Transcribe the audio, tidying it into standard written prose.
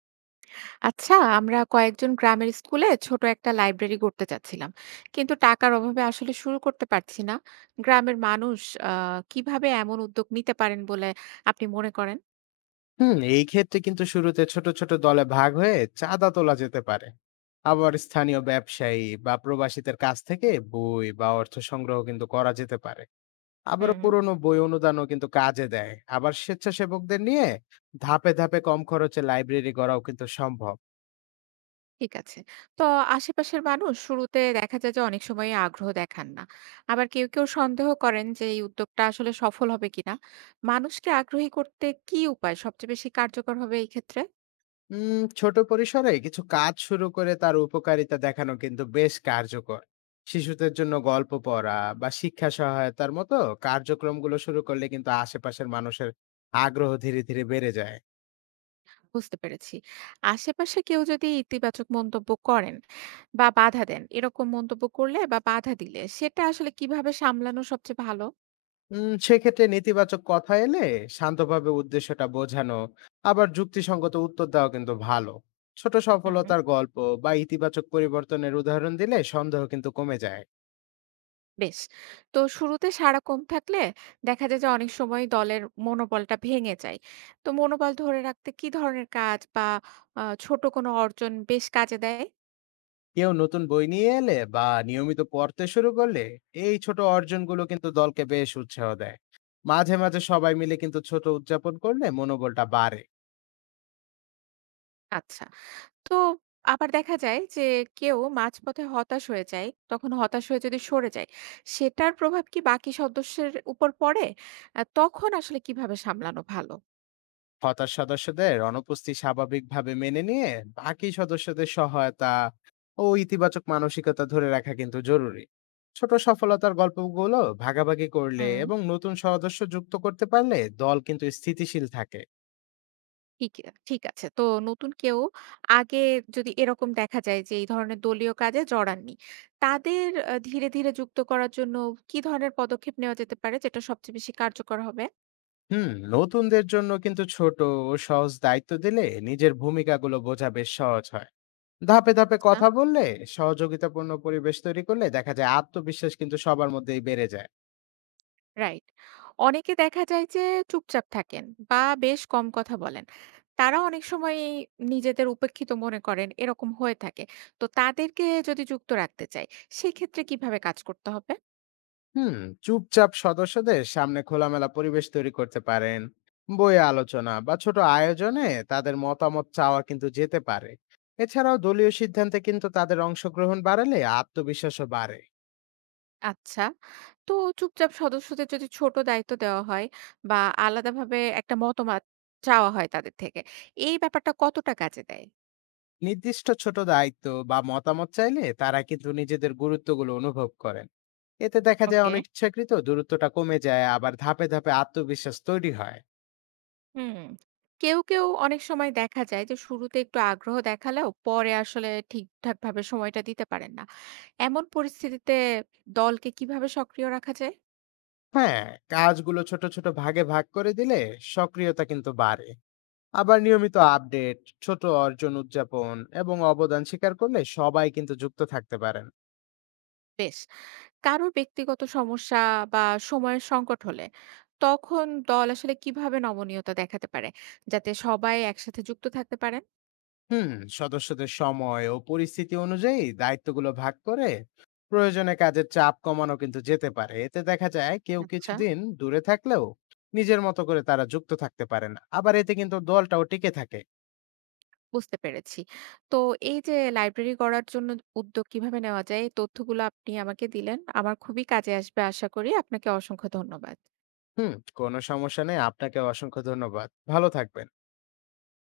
আচ্ছা, আমরা কয়েকজন গ্রামের স্কুলে ছোট একটা লাইব্রেরি করতে চাচ্ছিলাম, কিন্তু টাকার অভাবে আসলে শুরু করতে পারছি না। গ্রামের মানুষ কিভাবে এমন উদ্যোগ নিতে পারেন বলে আপনি মনে করেন? হুম, এই ক্ষেত্রে কিন্তু শুরুতে ছোট ছোট দলে ভাগ হয়ে চাঁদা তোলা যেতে পারে। আবার স্থানীয় ব্যবসায়ী বা প্রবাসীদের কাছ থেকে বই বা অর্থ সংগ্রহ কিন্তু করা যেতে পারে। আবার হুম, পুরনো বই অনুদানও কিন্তু কাজে দেয়। আবার স্বেচ্ছাসেবকদের নিয়ে ধাপে ধাপে কম খরচে লাইব্রেরি গড়াও কিন্তু সম্ভব। ঠিক আছে। তো আশেপাশের মানুষ শুরুতে দেখা যায় যে অনেক সময় আগ্রহ দেখান না, আবার কেউ কেউ সন্দেহ করেন যে এই উদ্যোগটা আসলে সফল হবে কিনা। মানুষকে আগ্রহী করতে কি উপায় সবচেয়ে বেশি কার্যকর হবে এই ক্ষেত্রে? ছোট পরিসরে কিছু কাজ শুরু করে তার উপকারিতা দেখানো কিন্তু বেশ কার্যকর। শিশুদের জন্য গল্প পড়া বা শিক্ষা সহায়তার মতো কার্যক্রমগুলো শুরু করলে কিন্তু আশেপাশের মানুষের আগ্রহ ধীরে ধীরে বেড়ে যায়। বুঝতে পেরেছি। আশেপাশে কেউ যদি ইতিবাচক মন্তব্য করেন বা বাধা দেন। এরকম মন্তব্য করলে বা বাধা দিলে সেটা আসলে কিভাবে সামলানো সবচেয়ে ভালো? সেক্ষেত্রে নেতিবাচক কথা এলে শান্তভাবে উদ্দেশ্যটা বোঝানো আবার যুক্তিসঙ্গত উত্তর দেওয়া কিন্তু ভালো। ছোট হুম, হুম। সফলতার গল্প বা ইতিবাচক পরিবর্তনের উদাহরণ দিলে সন্দেহ কিন্তু কমে যায়। বেশ। তো শুরুতে সাড়া কম থাকলে দেখা যায় যে অনেক সময় দলের মনোবলটা ভেঙে যায়। তো মনোবল ধরে রাখতে কি ধরনের কাজ বা ছোট কোনো অর্জন বেশ কাজে দেয়? কেউ নতুন বই নিয়ে এলে বা নিয়মিত পড়তে শুরু করলে এই ছোট অর্জনগুলো কিন্তু দলকে বেশ উৎসাহ দেয়। মাঝে মাঝে সবাই মিলে কিন্তু ছোট উদযাপন করলে মনোবলটা বাড়ে। আচ্ছা। তো আবার দেখা যায় যে কেউ মাঝপথে হতাশ হয়ে যায়। তখন হতাশ হয়ে যদি সরে যায়, সেটার প্রভাব কি বাকি সদস্যের উপর পড়ে? তখন আসলে কিভাবে সামলানো ভালো? হতাশ সদস্যদের অনুপস্থিতি স্বাভাবিকভাবে মেনে নিয়ে বাকি সদস্যদের সহায়তা ও ইতিবাচক মানসিকতা ধরে রাখা কিন্তু জরুরি। ছোট সফলতার গল্পগুলো ভাগাভাগি করলে হুম। এবং নতুন সদস্য যুক্ত করতে পারলে দল কিন্তু স্থিতিশীল থাকে। ঠিক ঠিক আছে। তো নতুন কেউ আগে যদি এরকম দেখা যায় যে এই ধরনের দলীয় কাজে জড়াননি, তাদের ধীরে, ধীরে যুক্ত করার জন্য কি ধরনের পদক্ষেপ নেওয়া যেতে পারে যেটা সবচেয়ে বেশি কার্যকর হবে? হুম নতুনদের জন্য কিন্তু ছোট ও সহজ দায়িত্ব দিলে নিজের ভূমিকাগুলো বোঝা বেশ সহজ হয়। ধাপে ধাপে আচ্ছা। কথা বললে সহযোগিতাপূর্ণ পরিবেশ তৈরি করলে দেখা যায় আত্মবিশ্বাস কিন্তু সবার মধ্যেই বেড়ে যায়। রাইট। অনেকে দেখা যায় যে চুপচাপ থাকেন বা বেশ কম কথা বলেন। তারা অনেক সময় নিজেদের উপেক্ষিত মনে করেন এরকম হয়ে থাকে। তো তাদেরকে যদি যুক্ত রাখতে চাই, সেক্ষেত্রে কিভাবে কাজ করতে হবে? হুম চুপচাপ সদস্যদের সামনে খোলামেলা পরিবেশ তৈরি করতে পারেন। বই আলোচনা বা ছোট আয়োজনে তাদের মতামত চাওয়া কিন্তু যেতে পারে। এছাড়াও দলীয় সিদ্ধান্তে কিন্তু তাদের অংশগ্রহণ বাড়ালে আত্মবিশ্বাসও বাড়ে। আচ্ছা। তো চুপচাপ সদস্যদের যদি ছোট দায়িত্ব দেওয়া হয় বা আলাদাভাবে একটা মতামত চাওয়া হয় তাদের থেকে, এই ব্যাপারটা কতটা কাজে দেয়? নির্দিষ্ট ছোট দায়িত্ব বা মতামত চাইলে তারা কিন্তু নিজেদের গুরুত্বগুলো অনুভব করেন। এতে দেখা যায় ওকে। অনিচ্ছাকৃত দূরত্বটা কমে যায়, আবার ধাপে ধাপে আত্মবিশ্বাস তৈরি হয়। হুম। কেউ, কেউ অনেক সময় দেখা যায় যে শুরুতে একটু আগ্রহ দেখালেও পরে আসলে ঠিকঠাকভাবে সময়টা দিতে পারেন না। এমন পরিস্থিতিতে দলকে কিভাবে সক্রিয় রাখা যায়? হ্যাঁ, কাজগুলো ছোট ছোট ভাগে ভাগ করে দিলে সক্রিয়তা কিন্তু বাড়ে। আবার নিয়মিত আপডেট, ছোট অর্জন উদযাপন এবং অবদান স্বীকার করলে সবাই কিন্তু যুক্ত থাকতে পারেন। বেশ। কারো ব্যক্তিগত সমস্যা বা সময়ের সংকট হলে তখন দল আসলে কিভাবে নমনীয়তা দেখাতে পারে যাতে সবাই একসাথে যুক্ত থাকতে পারেন? হুম সদস্যদের সময় ও পরিস্থিতি অনুযায়ী দায়িত্বগুলো ভাগ করে প্রয়োজনে কাজের চাপ কমানো কিন্তু যেতে পারে। এতে দেখা যায় কেউ আচ্ছা, কিছুদিন দূরে থাকলেও নিজের মতো করে তারা যুক্ত থাকতে পারেন। আবার এতে কিন্তু দলটাও টিকে থাকে। বুঝতে পেরেছি। তো এই যে লাইব্রেরি গড়ার জন্য উদ্যোগ কিভাবে নেওয়া যায়, এই তথ্যগুলো আপনি আমাকে দিলেন আমার খুবই কাজে আসবে। আশা করি, আপনাকে অসংখ্য ধন্যবাদ। হুম কোনো সমস্যা নেই। আপনাকে অসংখ্য ধন্যবাদ। ভালো থাকবেন।